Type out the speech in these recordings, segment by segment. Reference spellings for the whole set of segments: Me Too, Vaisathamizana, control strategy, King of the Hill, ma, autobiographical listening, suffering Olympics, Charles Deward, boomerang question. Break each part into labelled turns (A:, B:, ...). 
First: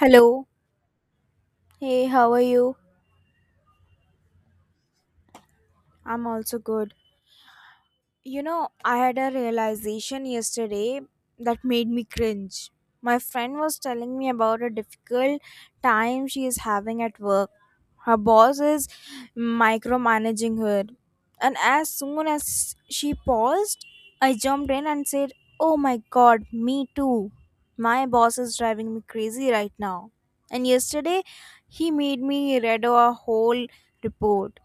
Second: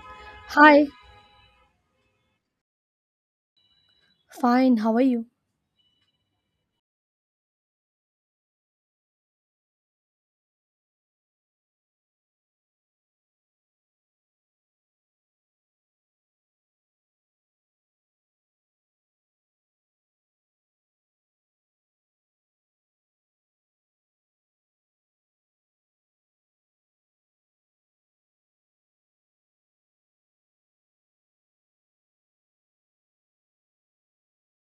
A: Hello.
B: Hi,
A: Hey, how are you?
B: fine, how are you?
A: I'm also good. You know, I had a realization yesterday that made me cringe. My friend was telling me about a difficult time she is having at work. Her boss is micromanaging her. And as soon as she paused, I jumped in and said, "Oh my god, me too. My boss is driving me crazy right now. And yesterday, he made me read a whole report."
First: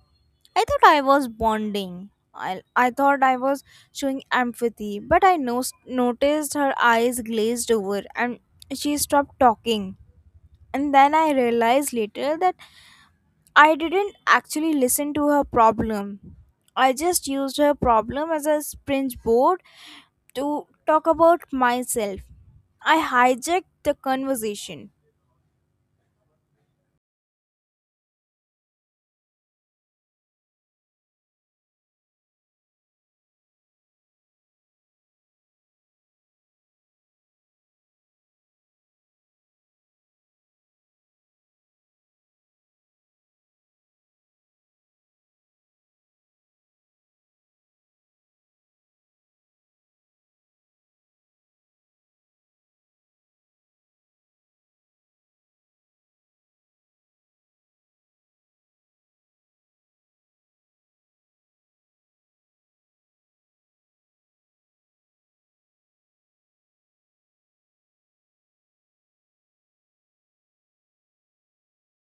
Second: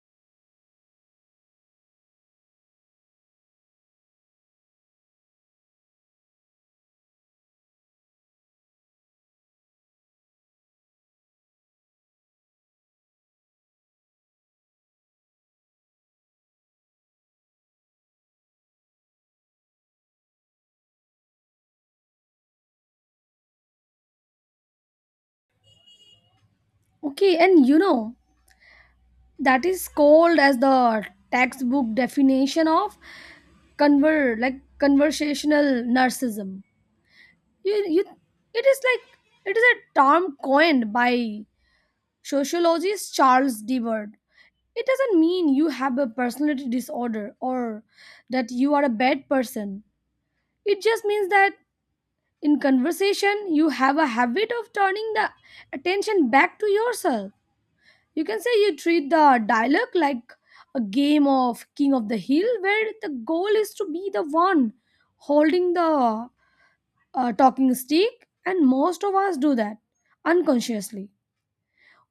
A: I thought I was bonding. I thought I was showing empathy, but I noticed her eyes glazed over and she stopped talking. And then I realized later that I didn't actually listen to her problem. I just used her problem as a springboard to talk about myself. I hijacked the conversation.
B: Okay, that is called as the textbook definition of conversational narcissism. You it is like it is a term coined by sociologist Charles Deward. It doesn't mean you have a personality disorder or that you are a bad person. It just means that in conversation you have a habit of turning the attention back to yourself. You can say you treat the dialogue like a game of King of the Hill, where the goal is to be the one holding the talking stick, and most of us do that unconsciously.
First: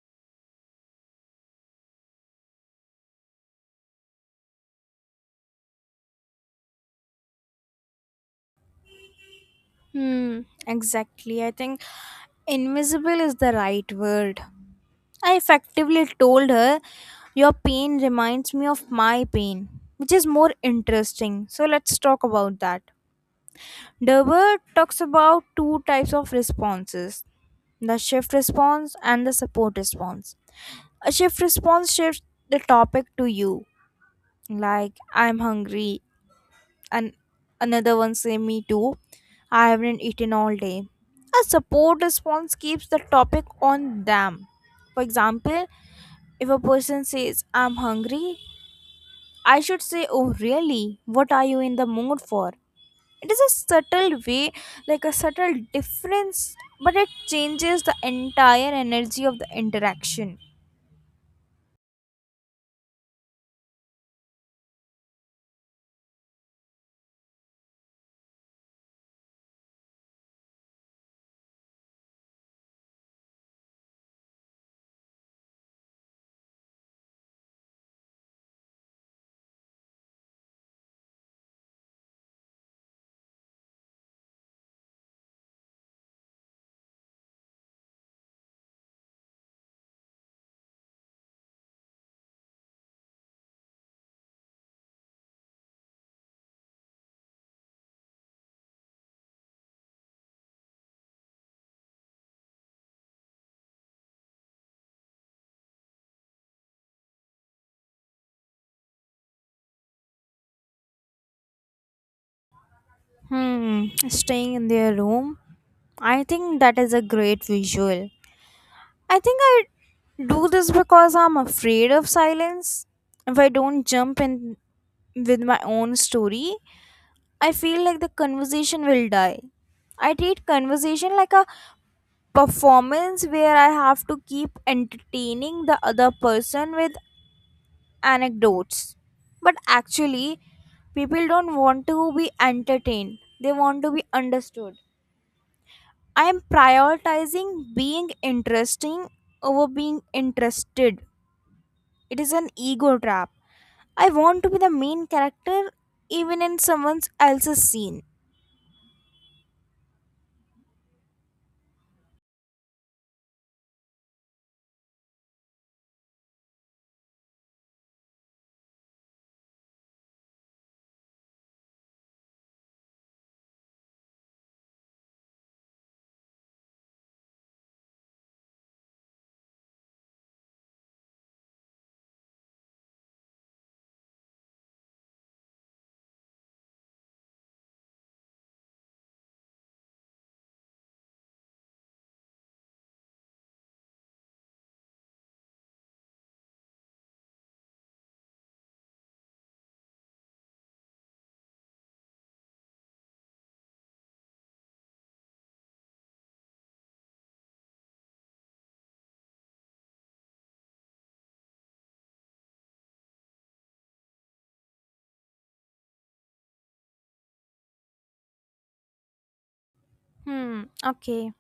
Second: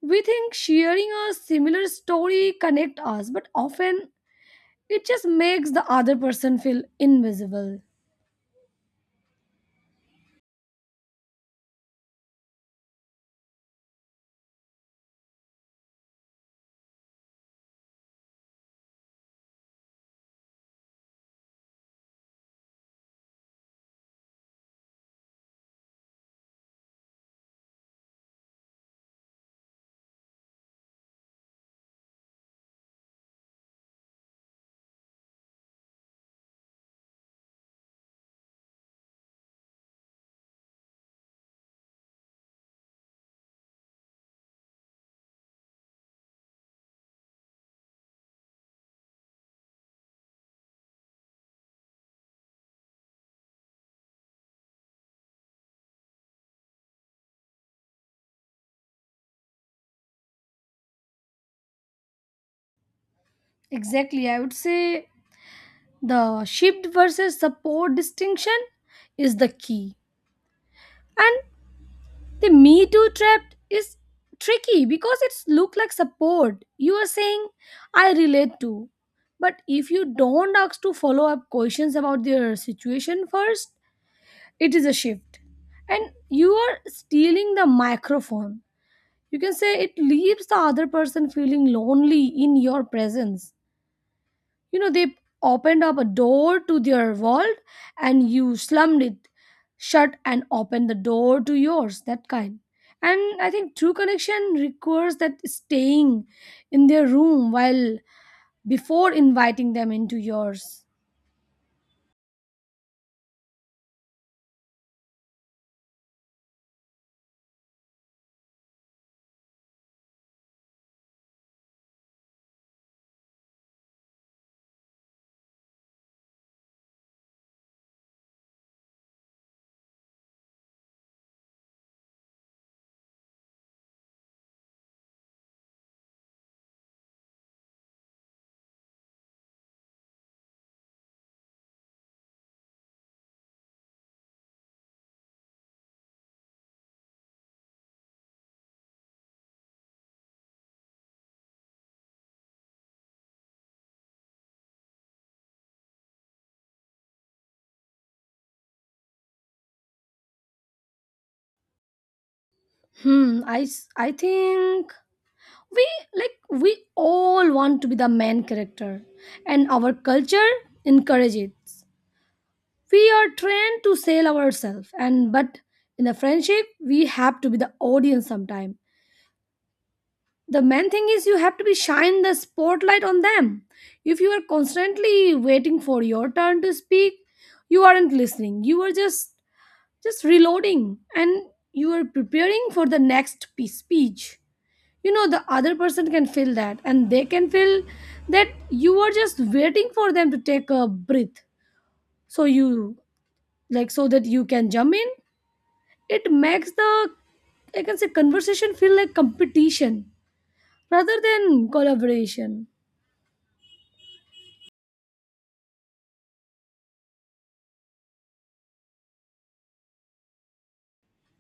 B: We think sharing a similar story connect us, but often it just makes the other person feel invisible.
A: Hmm, exactly. I think invisible is the right word. I effectively told her, "Your pain reminds me of my pain, which is more interesting. So let's talk about that." Derber talks about two types of responses, the shift response and the support response. A shift response shifts the topic to you, like, "I'm hungry," and another one say, "Me too. I haven't eaten all day." A support response keeps the topic on them. For example, if a person says, "I'm hungry," I should say, "Oh, really? What are you in the mood for?" It is a subtle way, like a subtle difference, but it changes the entire energy of the interaction.
B: Exactly, I would say the shift versus support distinction is the key. And The Me Too trap is tricky because it's look like support. You are saying, I relate to. But if you don't ask to follow up questions about their situation first, it is a shift. And you are stealing the microphone. You can say it leaves the other person feeling lonely in your presence. You know, they opened up a door to their world and you slammed it shut and opened the door to yours, that kind. And I think true connection requires that staying in their room while before inviting them into yours.
A: Hmm, staying in their room. I think that is a great visual. I think I do this because I'm afraid of silence. If I don't jump in with my own story, I feel like the conversation will die. I treat conversation like a performance where I have to keep entertaining the other person with anecdotes. But actually, people don't want to be entertained, they want to be understood. I am prioritizing being interesting over being interested. It is an ego trap. I want to be the main character even in someone else's scene.
B: Hmm, I think we we all want to be the main character and our culture encourages it. We are trained to sell ourselves, and but in the friendship, we have to be the audience sometime. The main thing is you have to be shine the spotlight on them. If you are constantly waiting for your turn to speak, you aren't listening. You are just reloading and you are preparing for the next speech. You know the other person can feel that and they can feel that you are just waiting for them to take a breath so you so that you can jump in. It makes the, I can say, conversation feel like competition rather than collaboration.
A: Hmm, okay.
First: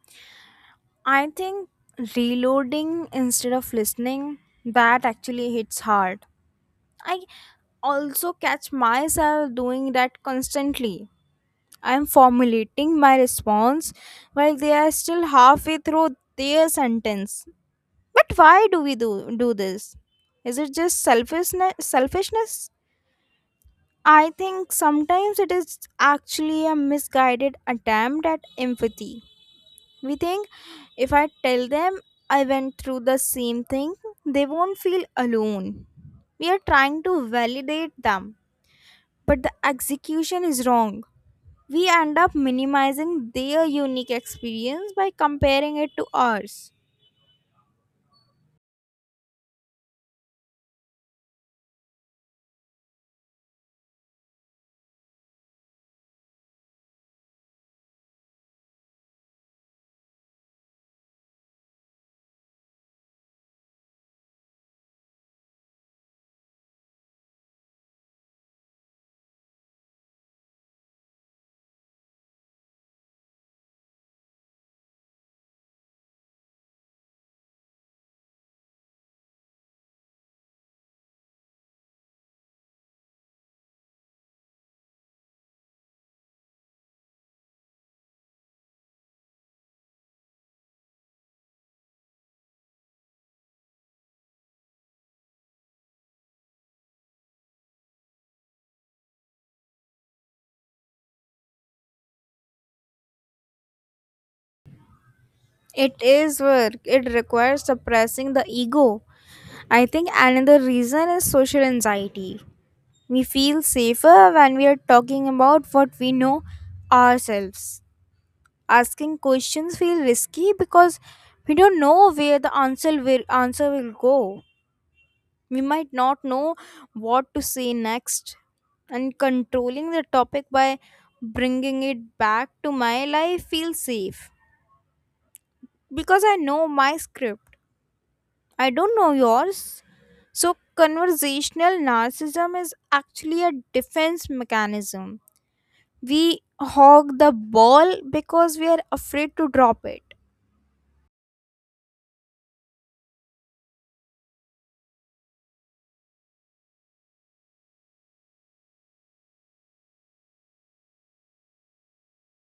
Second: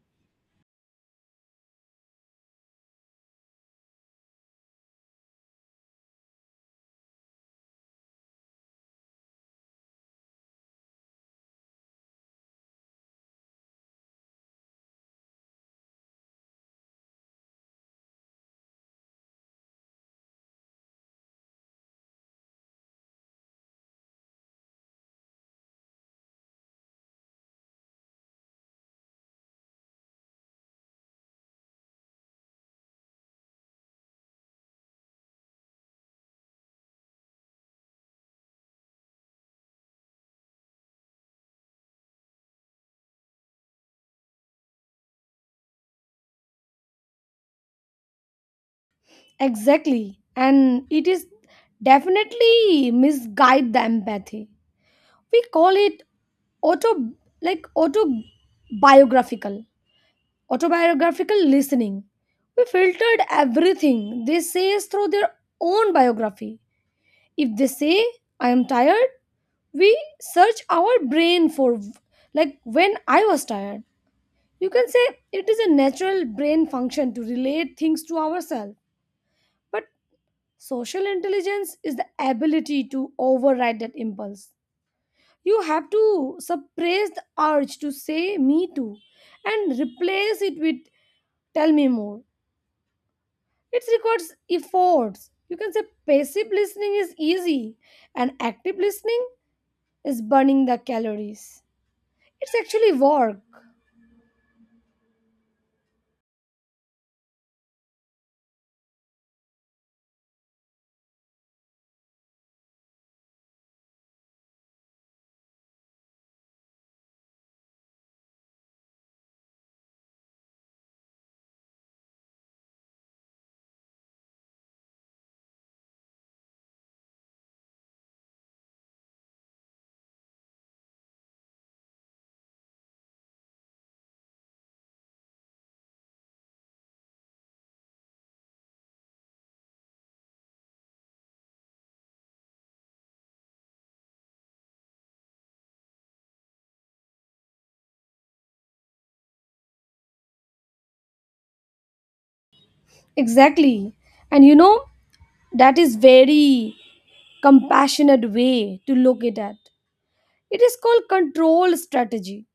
A: I think reloading instead of listening, that actually hits hard. I also catch myself doing that constantly. I am formulating my response while they are still halfway through their sentence. But why do we do this? Is it just selfishness? I think sometimes it is actually a misguided attempt at empathy. We think if I tell them I went through the same thing, they won't feel alone. We are trying to validate them, but the execution is wrong. We end up minimizing their unique experience by comparing it to ours.
B: Exactly. And it is definitely misguide the empathy. We call it auto autobiographical. Autobiographical listening. We filtered everything they say through their own biography. If they say I am tired, we search our brain for like when I was tired. You can say it is a natural brain function to relate things to ourselves, but social intelligence is the ability to override that impulse. You have to suppress the urge to say me too and replace it with tell me more. It requires efforts. You can say passive listening is easy and active listening is burning the calories. It's actually work.
A: It is work, it requires suppressing the ego. I think another reason is social anxiety. We feel safer when we are talking about what we know, ourselves. Asking questions feel risky because we don't know where the answer will go. We might not know what to say next, and controlling the topic by bringing it back to my life feels safe because I know my script, I don't know yours. So conversational narcissism is actually a defense mechanism. We hog the ball because we are afraid to drop it.
B: Exactly. And you know, that is very compassionate way to look it at. It is called control strategy.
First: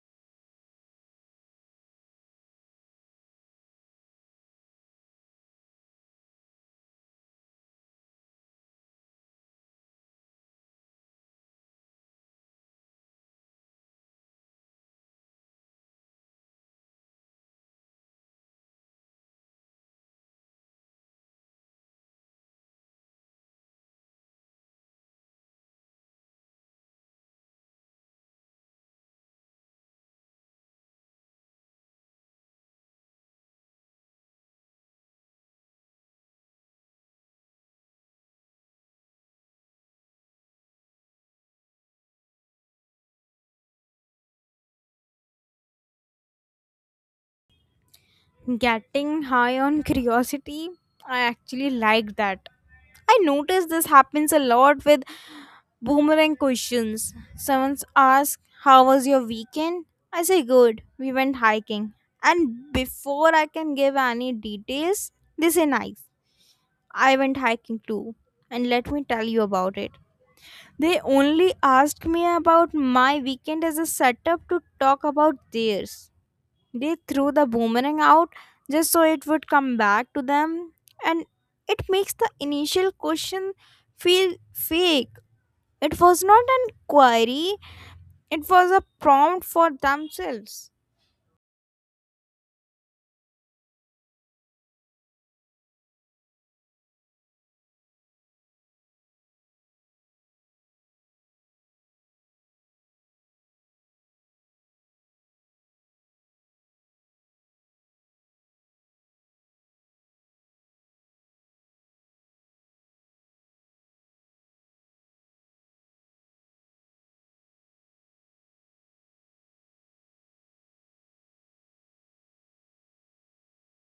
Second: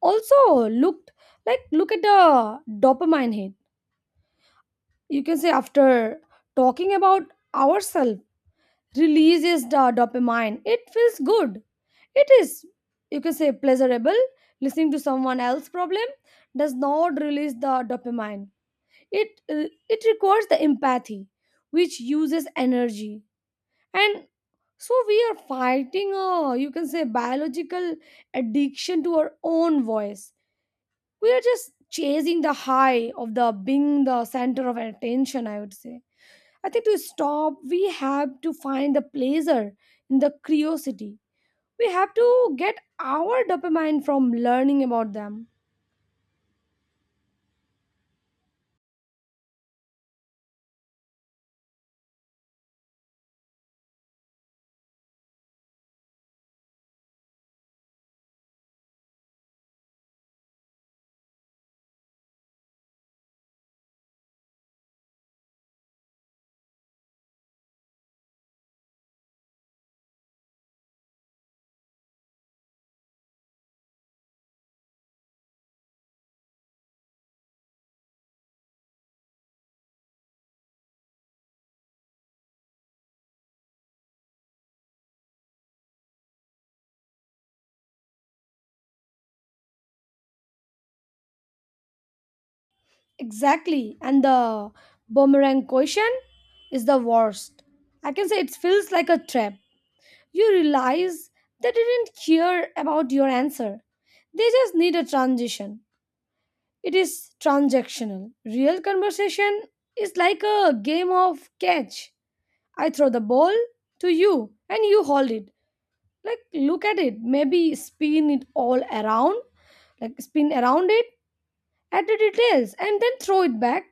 B: Also, look at the dopamine hit. You can say after talking about ourselves releases the dopamine. It feels good. It is, you can say, pleasurable. Listening to someone else's problem does not release the dopamine. It it requires the empathy, which uses energy, and so we are fighting a, you can say, biological addiction to our own voice. We are just chasing the high of the being the center of attention, I would say. I think to stop we have to find the pleasure in the curiosity. We have to get our dopamine from learning about them.
A: Getting high on curiosity, I actually like that. I notice this happens a lot with boomerang questions. Someone asks, "How was your weekend?" I say, "Good, we went hiking." And before I can give any details, they say, "Nice, I went hiking too. And let me tell you about it." They only asked me about my weekend as a setup to talk about theirs. They threw the boomerang out just so it would come back to them, and it makes the initial question feel fake. It was not an query, it was a prompt for themselves.
B: Exactly. And the boomerang question is the worst. I can say it feels like a trap. You realize they didn't care about your answer. They just need a transition. It is transactional. Real conversation is like a game of catch. I throw the ball to you and you hold it. Like look at it, maybe spin it all around, like spin around it, add the details and then throw it back.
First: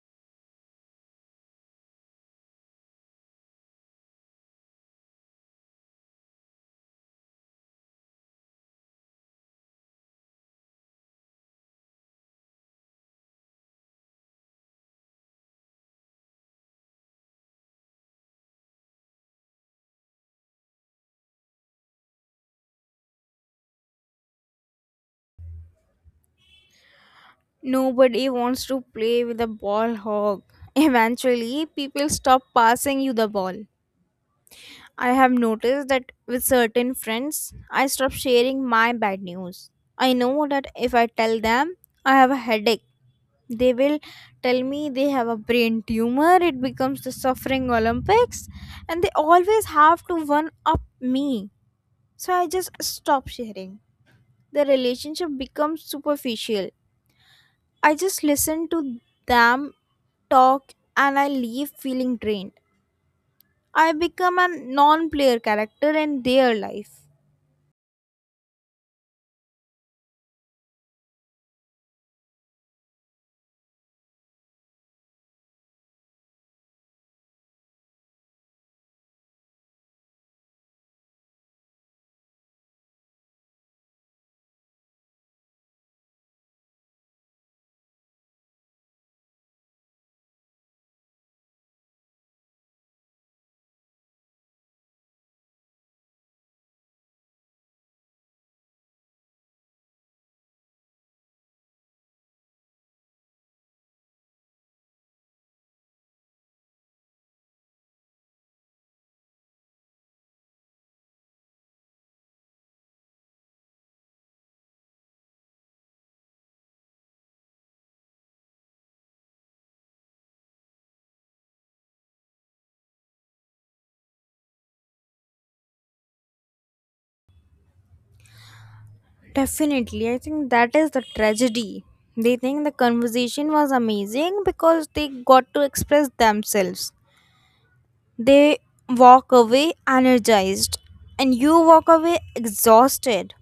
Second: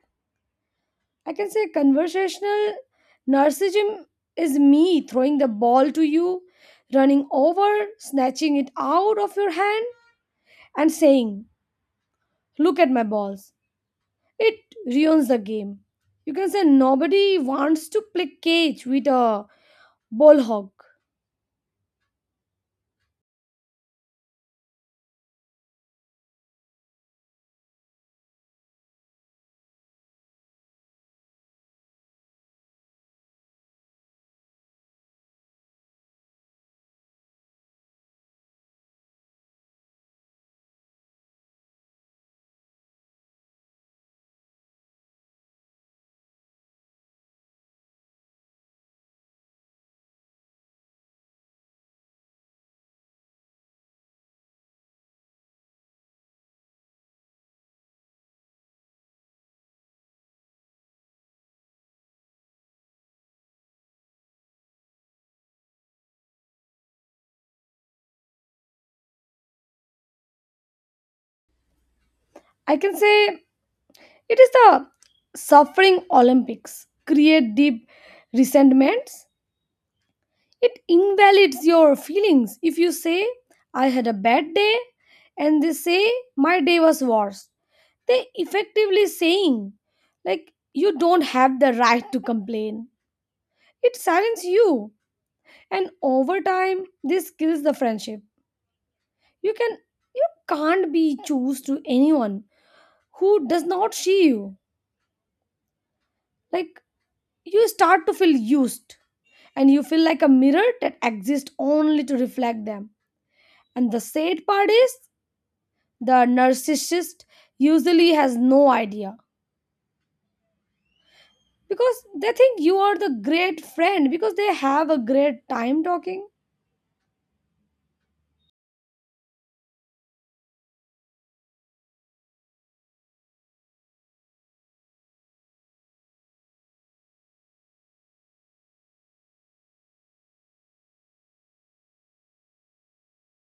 B: I can say conversational narcissism is me throwing the ball to you, running over, snatching it out of your hand and saying, Look at my balls. It ruins the game. You can say nobody wants to play cage with a ball hog.
A: Nobody wants to play with a ball hog. Eventually, people stop passing you the ball. I have noticed that with certain friends, I stop sharing my bad news. I know that if I tell them I have a headache, they will tell me they have a brain tumor. It becomes the suffering Olympics, and they always have to one up me. So I just stop sharing. The relationship becomes superficial. I just listen to them talk, and I leave feeling drained. I become a non player character in their life.
B: I can say it is the suffering Olympics. Create deep resentments. It invalidates your feelings. If you say, I had a bad day, and they say, My day was worse, they effectively saying, like, you don't have the right to complain. It silences you, and over time this kills the friendship. you can you can't be choose to anyone who does not see you. Like you start to feel used and you feel like a mirror that exists only to reflect them. And the sad part is the narcissist usually has no idea because they think you are the great friend because they have a great time talking.
A: Definitely, I think that is the tragedy. They think the conversation was amazing because they got to express themselves. They walk away energized, and you walk away exhausted.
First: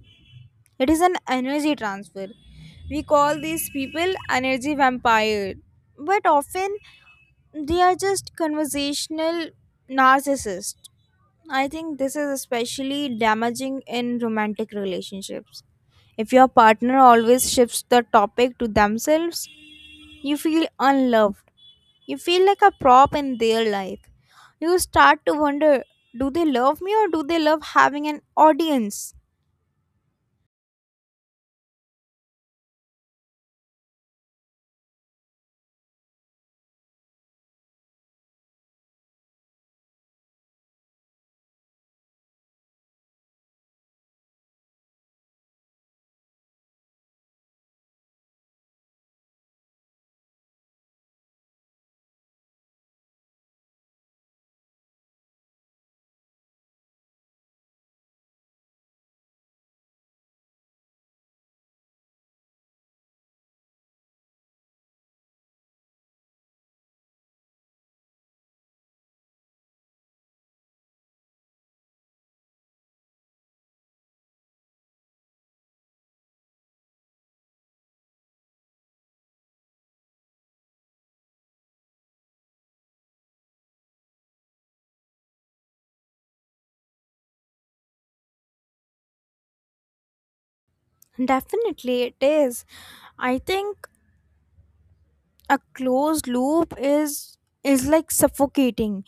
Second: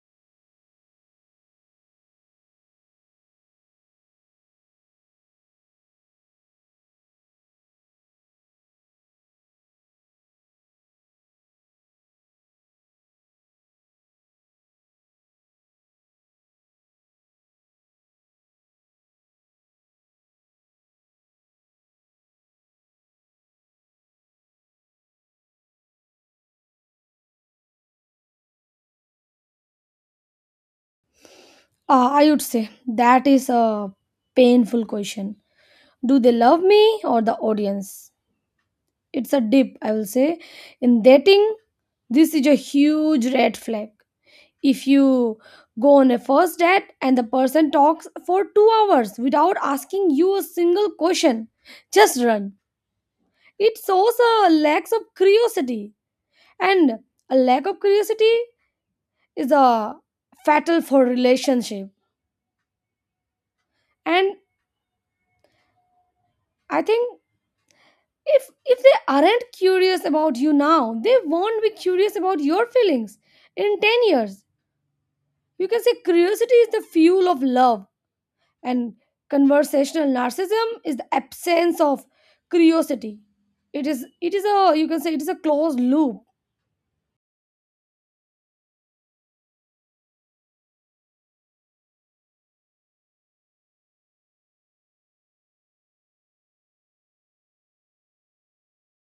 A: It is an energy transfer. We call these people energy vampire, but often they are just conversational narcissists. I think this is especially damaging in romantic relationships. If your partner always shifts the topic to themselves, you feel unloved. You feel like a prop in their life. You start to wonder, do they love me, or do they love having an audience?
B: I would say that is a painful question, do they love me or the audience. It's a dip, I will say. In dating this is a huge red flag. If you go on a first date and the person talks for 2 hours without asking you a single question, just run. It shows a lack of curiosity, and a lack of curiosity is a fatal for relationship. And I think if if they aren't curious about you now, they won't be curious about your feelings in 10 years. You can say curiosity is the fuel of love, and conversational narcissism is the absence of curiosity. It is, it is a, you can say, it is a closed loop.
A: Definitely, it is. I think a closed loop is like suffocating.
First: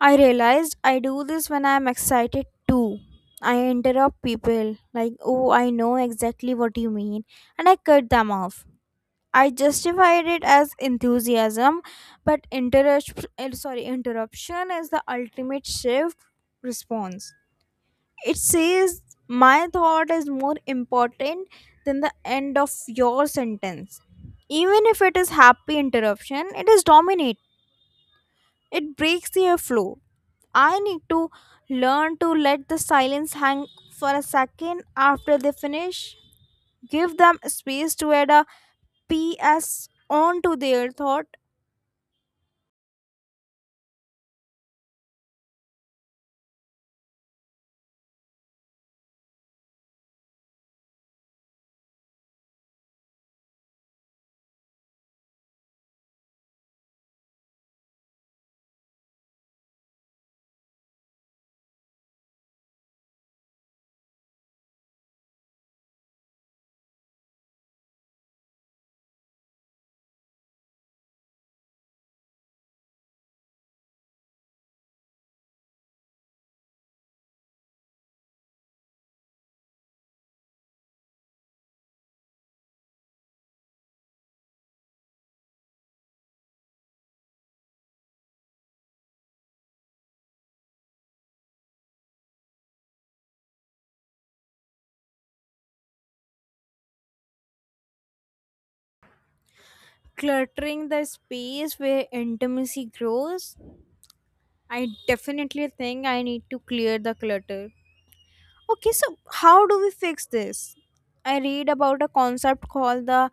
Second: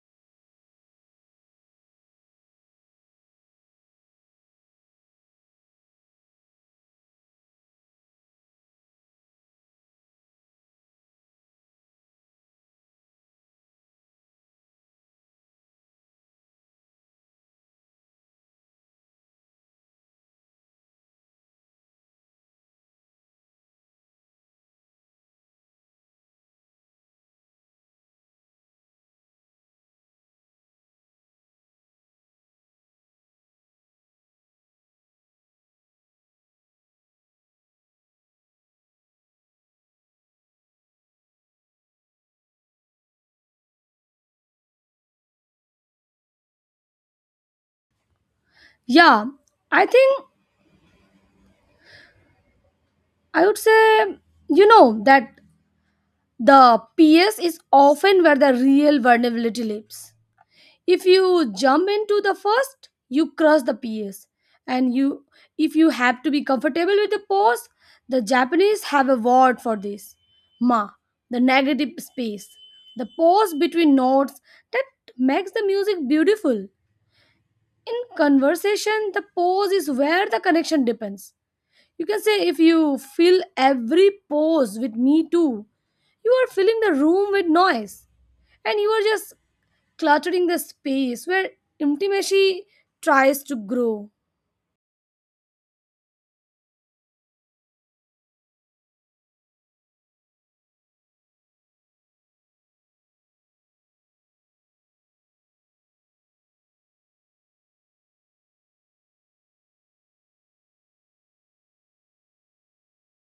A: I realized I do this when I'm excited too. I interrupt people like, "Oh, I know exactly what you mean," and I cut them off. I justified it as enthusiasm, but interruption is the ultimate shift response. It says my thought is more important than the end of your sentence. Even if it is happy interruption, it is dominate. It breaks the flow. I need to learn to let the silence hang for a second after they finish. Give them space to add a PS onto their thought,
B: Yeah, I think I would say you know that the PS is often where the real vulnerability lives. If you jump into the first you cross the PS, and you if you have to be comfortable with the pose. The Japanese have a word for this, ma, the negative space, the pause between notes that makes the music beautiful. In conversation the pause is where the connection depends. You can say if you fill every pause with me too, you are filling the room with noise, and you are just cluttering the space where intimacy tries to grow.
A: cluttering the space where intimacy grows. I definitely think I need to clear the clutter. Okay, so how do we fix this? I read about a concept called the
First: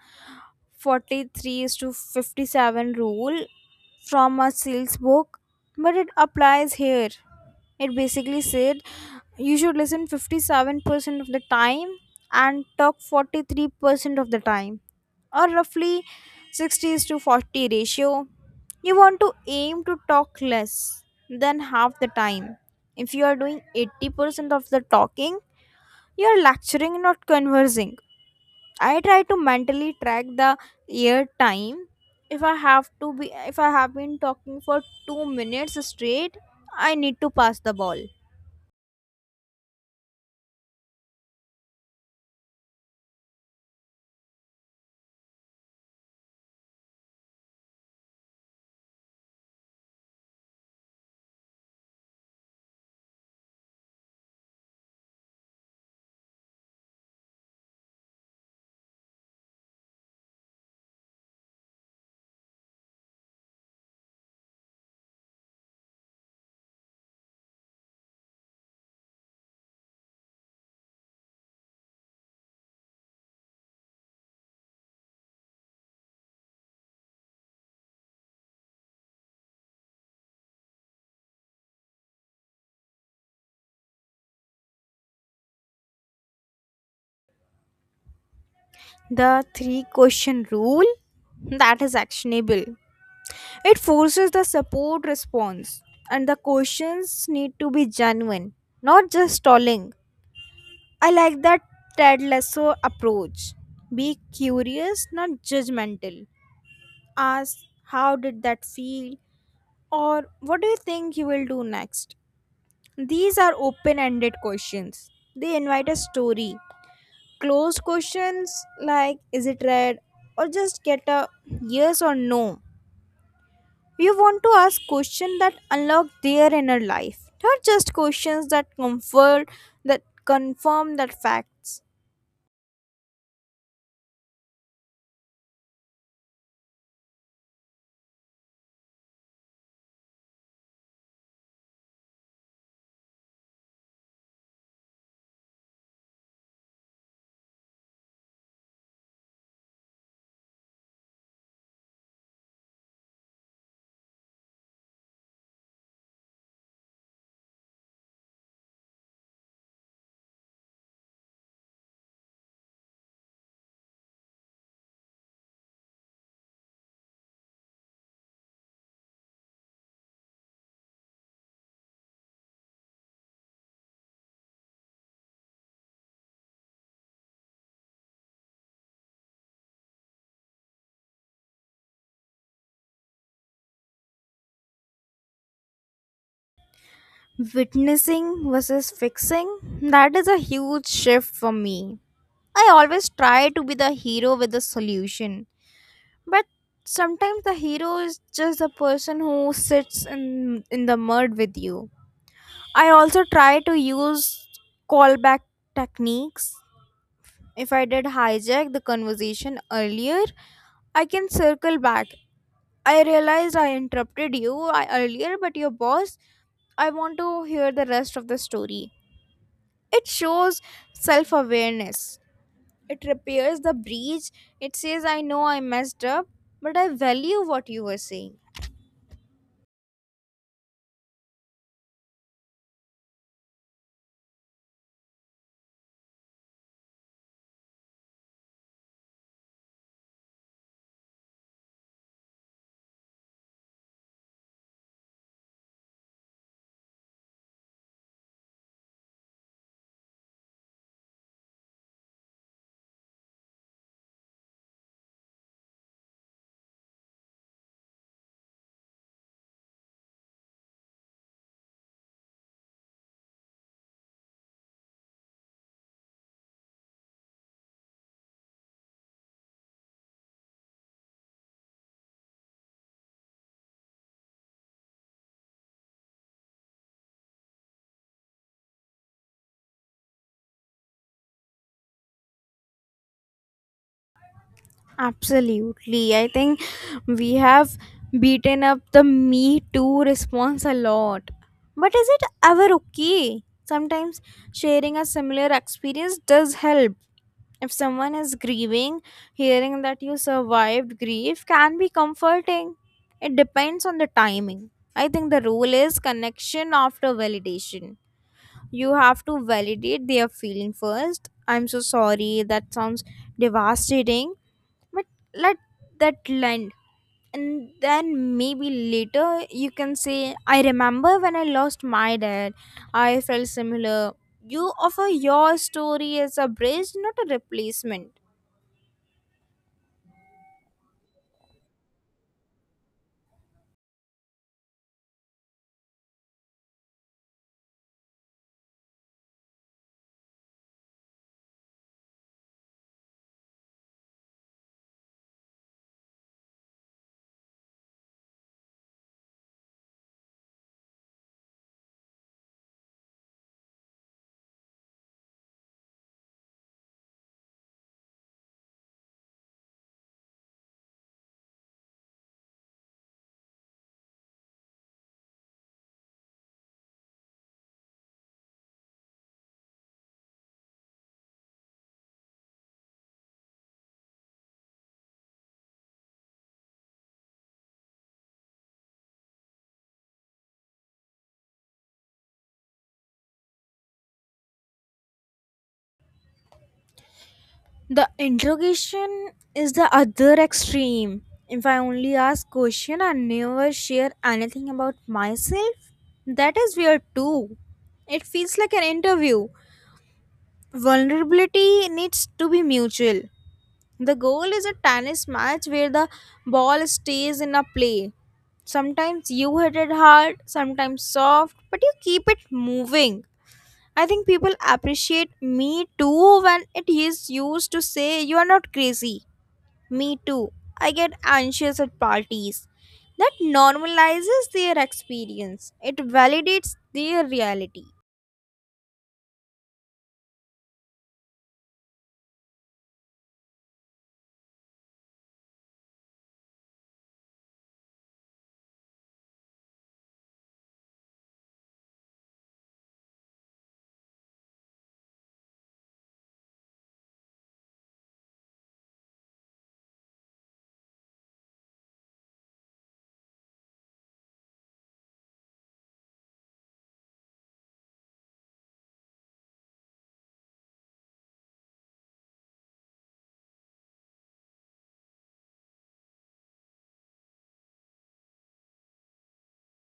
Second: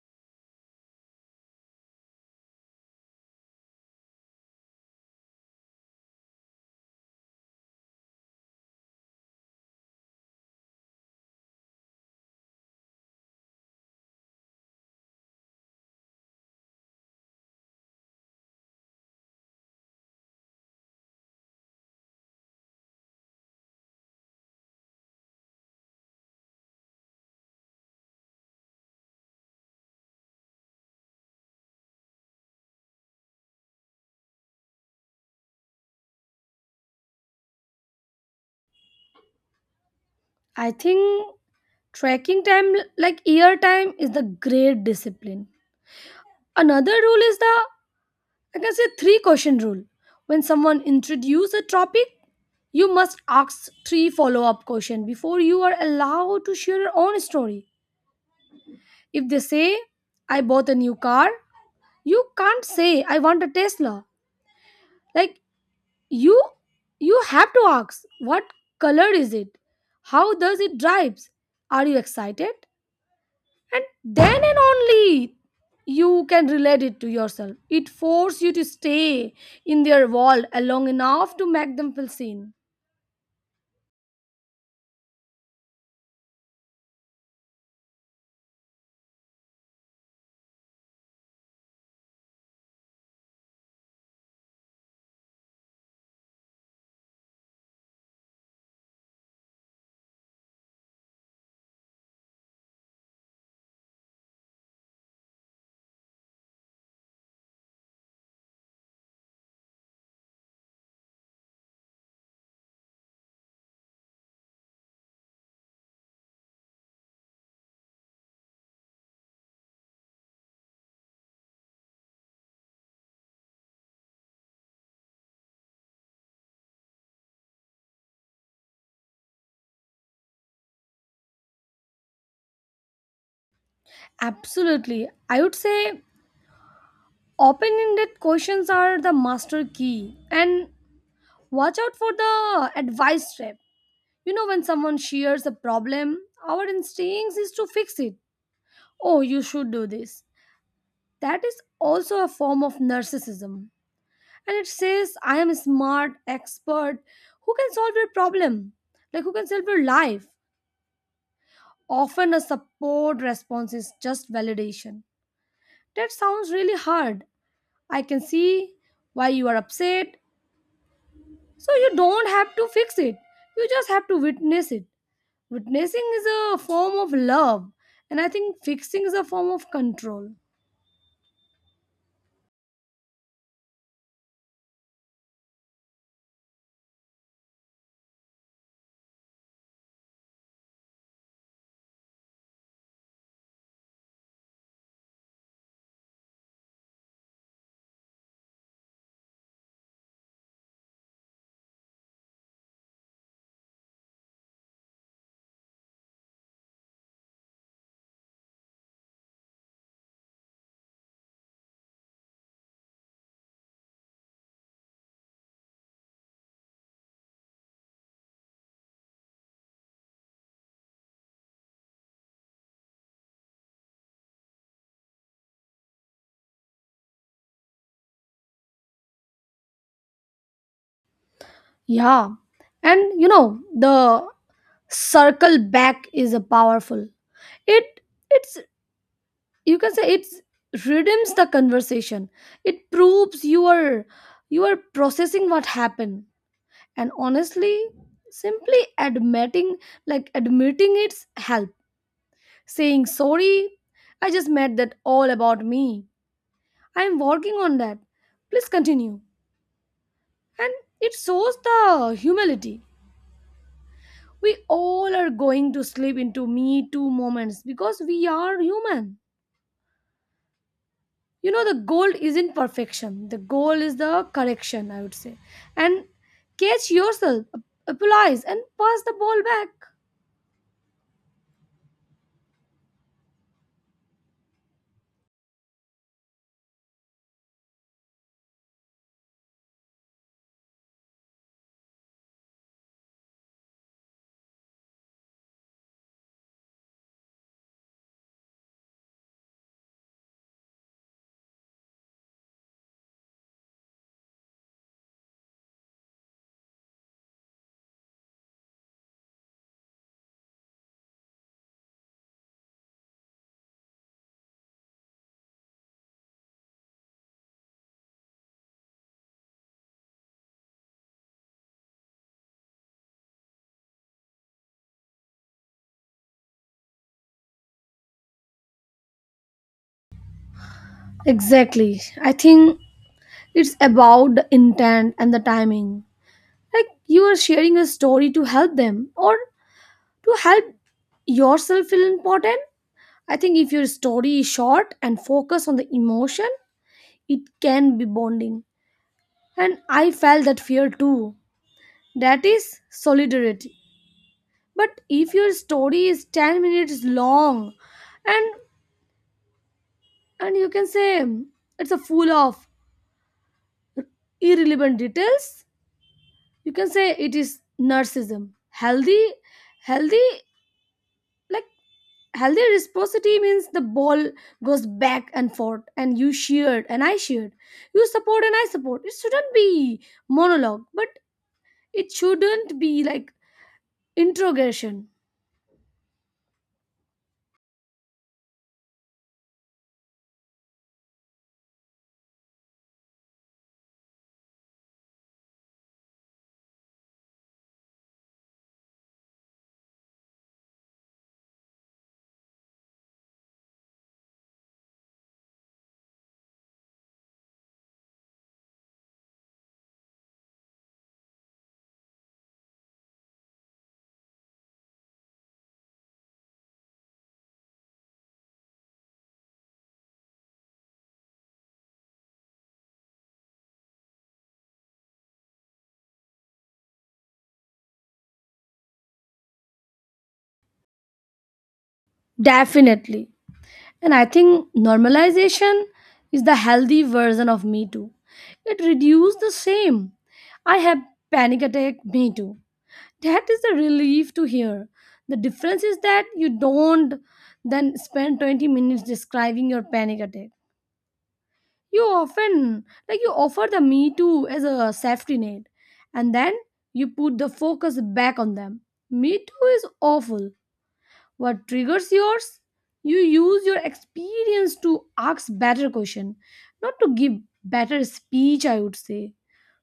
A: 43 is to 57 rule from a sales book, but it applies here. It basically said you should listen 57% of the time and talk 43% of the time, or roughly 60 is to 40 ratio. You want to aim to talk less than half the time. If you are doing 80% of the talking, you are lecturing, not conversing. I try to mentally track the ear time. If I have to be, if I have been talking for 2 minutes straight, I need to pass the ball.
B: I think tracking time like year time is the great discipline. Another rule is the, I can say, three question rule. When someone introduces a topic, you must ask three follow-up questions before you are allowed to share your own story. If they say, I bought a new car, you can't say I want a Tesla. Like you you have to ask what color is it, how does it drives, are you excited, and then and only you can relate it to yourself. It forces you to stay in their world long enough to make them feel seen.
A: The three question rule, that is actionable. It forces the support response, and the questions need to be genuine, not just stalling. I like that Ted Lasso approach. Be curious, not judgmental. Ask, "How did that feel?" or "What do you think you will do next?" These are open ended questions. They invite a story. Closed questions like, "Is it red?" or just get a yes or no. We want to ask questions that unlock their inner life, not just questions that comfort, that confirm that facts.
B: Absolutely, I would say open-ended questions are the master key. And watch out for the advice trap. You know when someone shares a problem our instincts is to fix it, oh you should do this. That is also a form of narcissism. And it says, I am smart, expert, who can solve your problem? Like, who can solve your life? Often a support response is just validation. That sounds really hard. I can see why you are upset. So, you don't have to fix it, you just have to witness it. Witnessing is a form of love, and I think fixing is a form of control.
A: Witnessing versus fixing, that is a huge shift for me. I always try to be the hero with the solution, but sometimes the hero is just the person who sits in the mud with you. I also try to use callback techniques. If I did hijack the conversation earlier, I can circle back. I realized I interrupted you earlier, but your boss, I want to hear the rest of the story. It shows self awareness, it repairs the breach. It says, "I know I messed up, but I value what you were saying."
B: Yeah. And you know, the circle back is a powerful, it it's, you can say, it's redeems the conversation. It proves you are processing what happened. And honestly, simply admitting, it's help, saying sorry, I just made that all about me, I'm working on that, please continue. And it shows the humility. We all are going to slip into me too moments because we are human. You know the goal isn't perfection, the goal is the correction, I would say. And catch yourself applies and pass the ball back.
A: Absolutely. I think we have beaten up the Me Too response a lot. But is it ever okay? Sometimes sharing a similar experience does help. If someone is grieving, hearing that you survived grief can be comforting. It depends on the timing. I think the rule is connection after validation. You have to validate their feeling first. "I'm so sorry, that sounds devastating," but let that land, and then maybe later you can say, "I remember when I lost my dad, I felt similar." You offer your story as a bridge, not a replacement.
B: Exactly. I think it's about the intent and the timing. Like you are sharing a story to help them or to help yourself feel important. I think if your story is short and focus on the emotion, it can be bonding. And I felt that fear too, that is solidarity. But if your story is 10 minutes long, and you can say it's a full of irrelevant details, you can say it is narcissism. Healthy healthy like healthy reciprocity means the ball goes back and forth, and you shared and I shared, you support and I support. It shouldn't be monologue, but it shouldn't be like interrogation.
A: The interrogation is the other extreme. If I only ask question and never share anything about myself, that is weird too. It feels like an interview. Vulnerability needs to be mutual. The goal is a tennis match where the ball stays in a play. Sometimes you hit it hard, sometimes soft, but you keep it moving. I think people appreciate me too when it is used to say you are not crazy. "Me too. I get anxious at parties." That normalizes their experience, it validates their reality.
B: Definitely. And I think normalization is the healthy version of Me Too. It reduced the shame. I have panic attack Me Too. That is a relief to hear. The difference is that you don't then spend 20 minutes describing your panic attack. You often, like, you offer the Me Too as a safety net and then you put the focus back on them. Me Too is awful, what triggers yours? You use your experience to ask better question, not to give better speech, I would say.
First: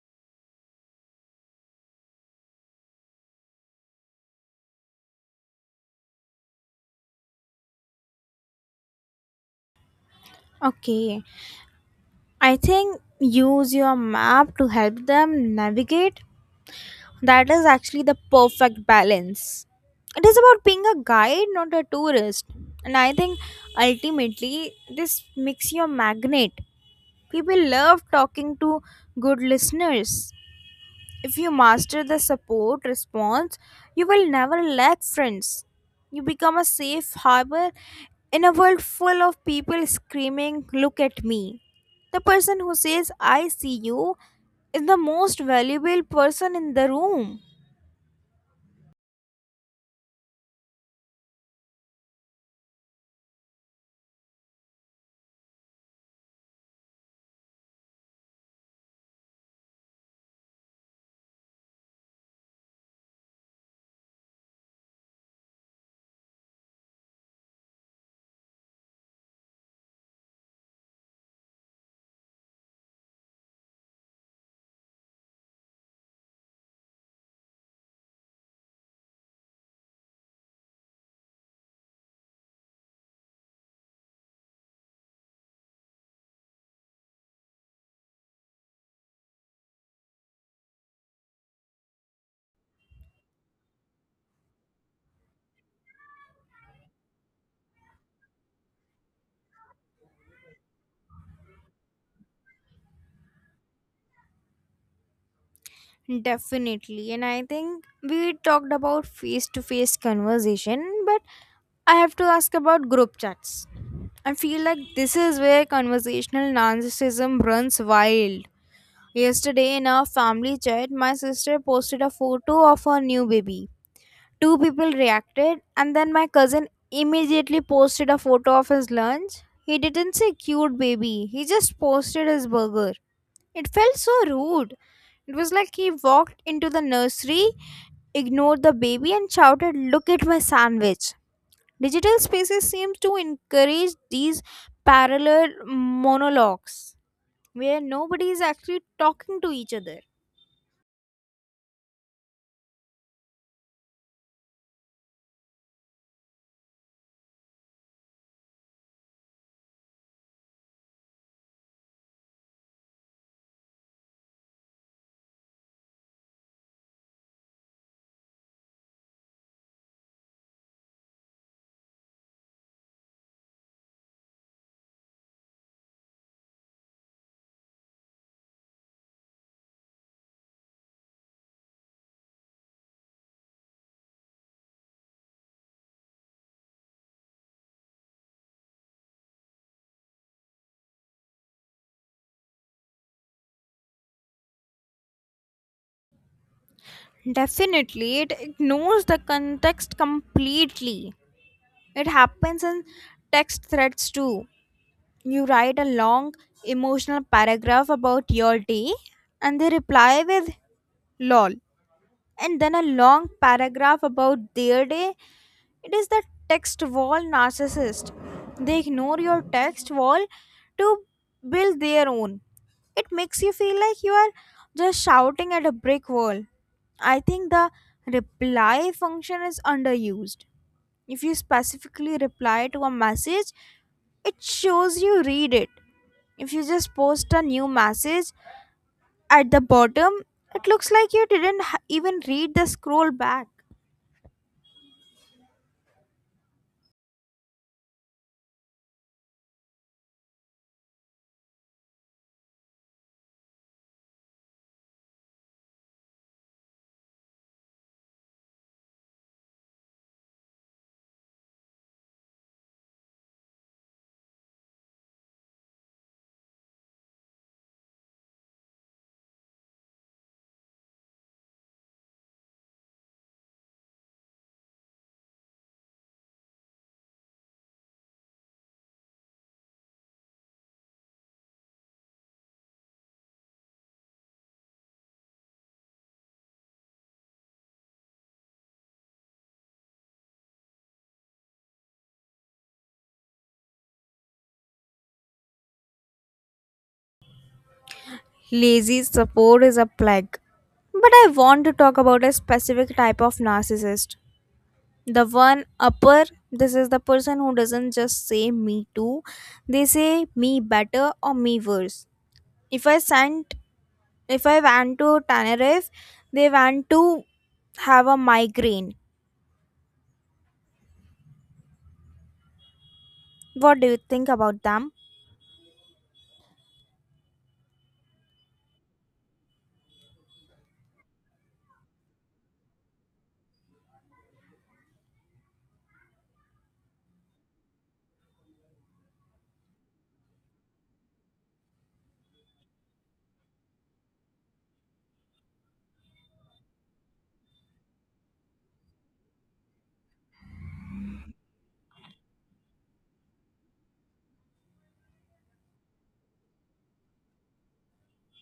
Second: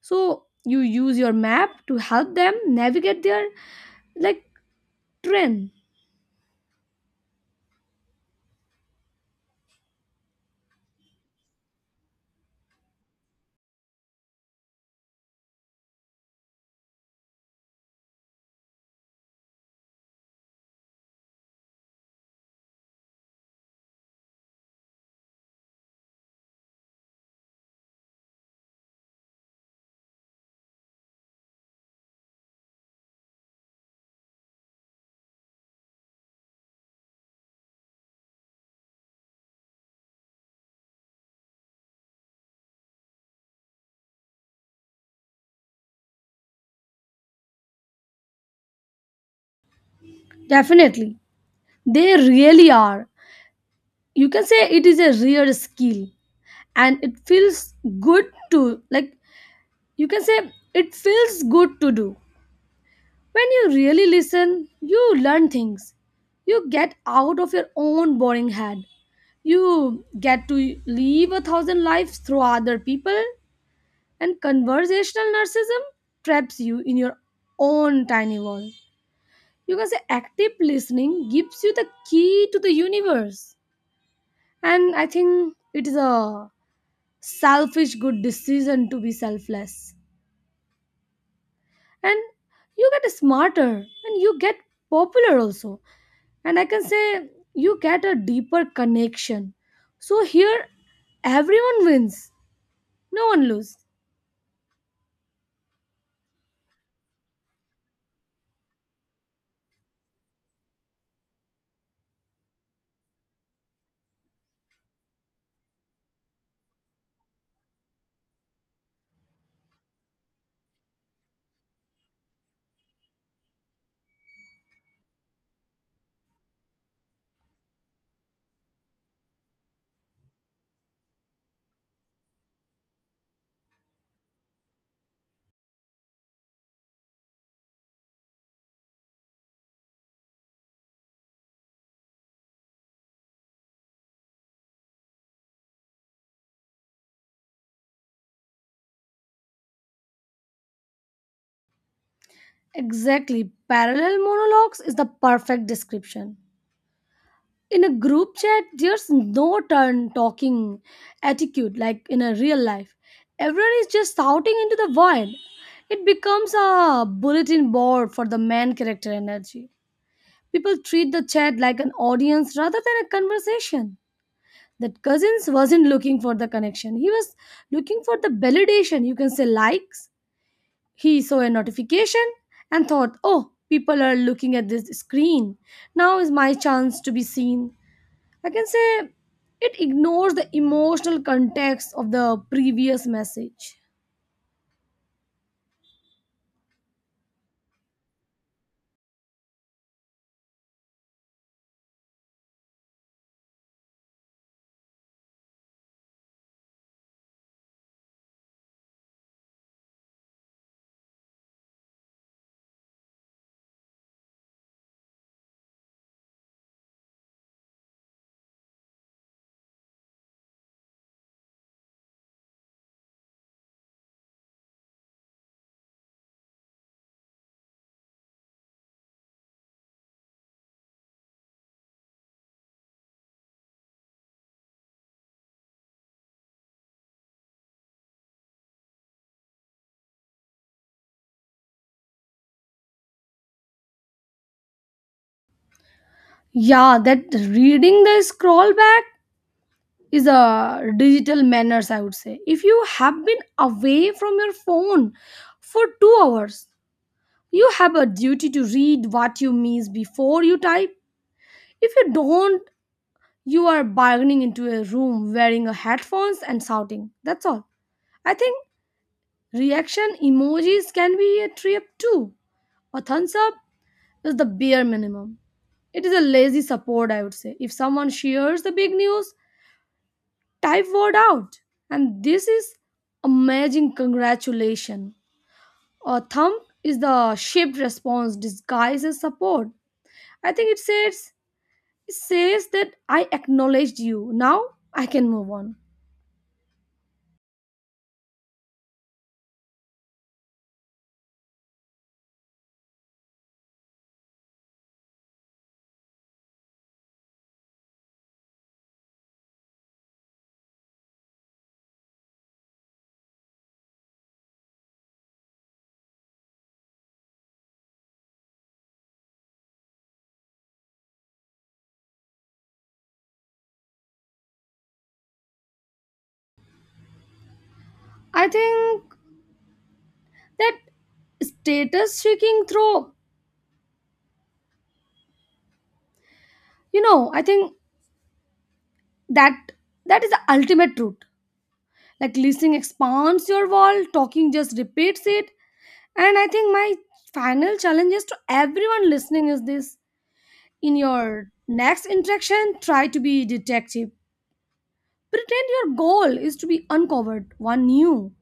B: So you use your map to help them navigate their like trend.
A: Okay, I think use your map to help them navigate, that is actually the perfect balance. It is about being a guide, not a tourist. And I think ultimately this makes you a magnet. People love talking to good listeners. If you master the support response, you will never lack friends. You become a safe harbor in a world full of people screaming, "Look at me." The person who says, "I see you," is the most valuable person in the room.
B: Definitely. They really are. You can say it is a rare skill and it feels good to like, you can say, it feels good to do. When you really listen, you learn things. You get out of your own boring head. You get to live a thousand lives through other people, and conversational narcissism traps you in your own tiny world. You can say active listening gives you the key to the universe. And I think it is a selfish good decision to be selfless. And you get smarter and you get popular also. And I can say you get a deeper connection. So here everyone wins, no one loses.
A: Definitely. And I think we talked about face to face conversation, but I have to ask about group chats. I feel like this is where conversational narcissism runs wild. Yesterday in our family chat, my sister posted a photo of her new baby. Two people reacted, and then my cousin immediately posted a photo of his lunch. He didn't say cute baby, he just posted his burger. It felt so rude. It was like he walked into the nursery, ignored the baby and shouted, "Look at my sandwich." Digital spaces seems to encourage these parallel monologues where nobody is actually talking to each other.
B: Exactly. Parallel monologues is the perfect description. In a group chat, there's no turn talking attitude like in a real life. Everyone is just shouting into the void. It becomes a bulletin board for the main character energy. People treat the chat like an audience rather than a conversation. That Cousins wasn't looking for the connection. He was looking for the validation. You can say likes, he saw a notification and thought, oh, people are looking at this screen. Now is my chance to be seen. I can say it ignores the emotional context of the previous message.
A: Definitely, it ignores the context completely. It happens in text threads too. You write a long emotional paragraph about your day, and they reply with "lol" and then a long paragraph about their day. It is the text wall narcissist. They ignore your text wall to build their own. It makes you feel like you are just shouting at a brick wall. I think the reply function is underused. If you specifically reply to a message, it shows you read it. If you just post a new message at the bottom, it looks like you didn't even read the scroll back.
B: Yeah, that reading the scroll back is a digital manners, I would say. If you have been away from your phone for 2 hours, you have a duty to read what you miss before you type. If you don't, you are bargaining into a room wearing a headphones and shouting. That's all. I think reaction emojis can be a trip too. A thumbs up is the bare minimum. It is a lazy support, I would say. If someone shares the big news, type word out. And this is amazing congratulation. A thumb is the shaped response disguised as support. I think it says that I acknowledged you. Now I can move on.
A: Lazy support is a plague. But I want to talk about a specific type of narcissist. The one upper, this is the person who doesn't just say me too, they say me better or me worse. If I sent, if I went to Tenerife, they want to have a migraine. What do you think about them?
B: I think that status seeking through, you know, I think that that is the ultimate truth. Like listening expands your wall, talking just repeats it. And I think my final challenge is to everyone listening is this, in your next interaction try to be detective. Pretend your goal is to be uncovered one new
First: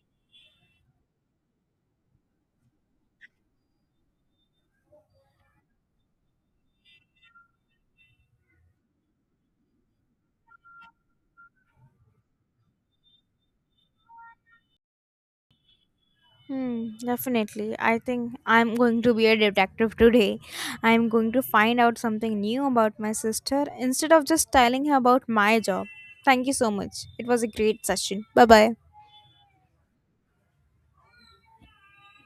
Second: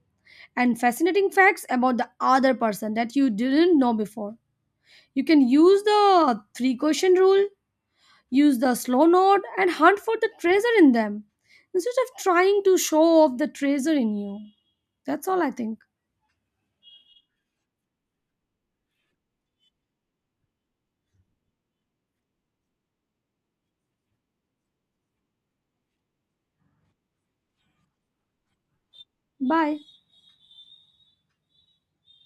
B: and fascinating facts about the other person that you didn't know before. You can use the three question rule, use the slow node and hunt for the treasure in them instead of trying to show off the treasure in you. That's all I think.
A: Hmm, definitely. I think I'm going to be a detective today. I'm going to find out something new about my sister instead of just telling her about my job. Thank you so much. It was a great session. Bye bye.
B: Bye.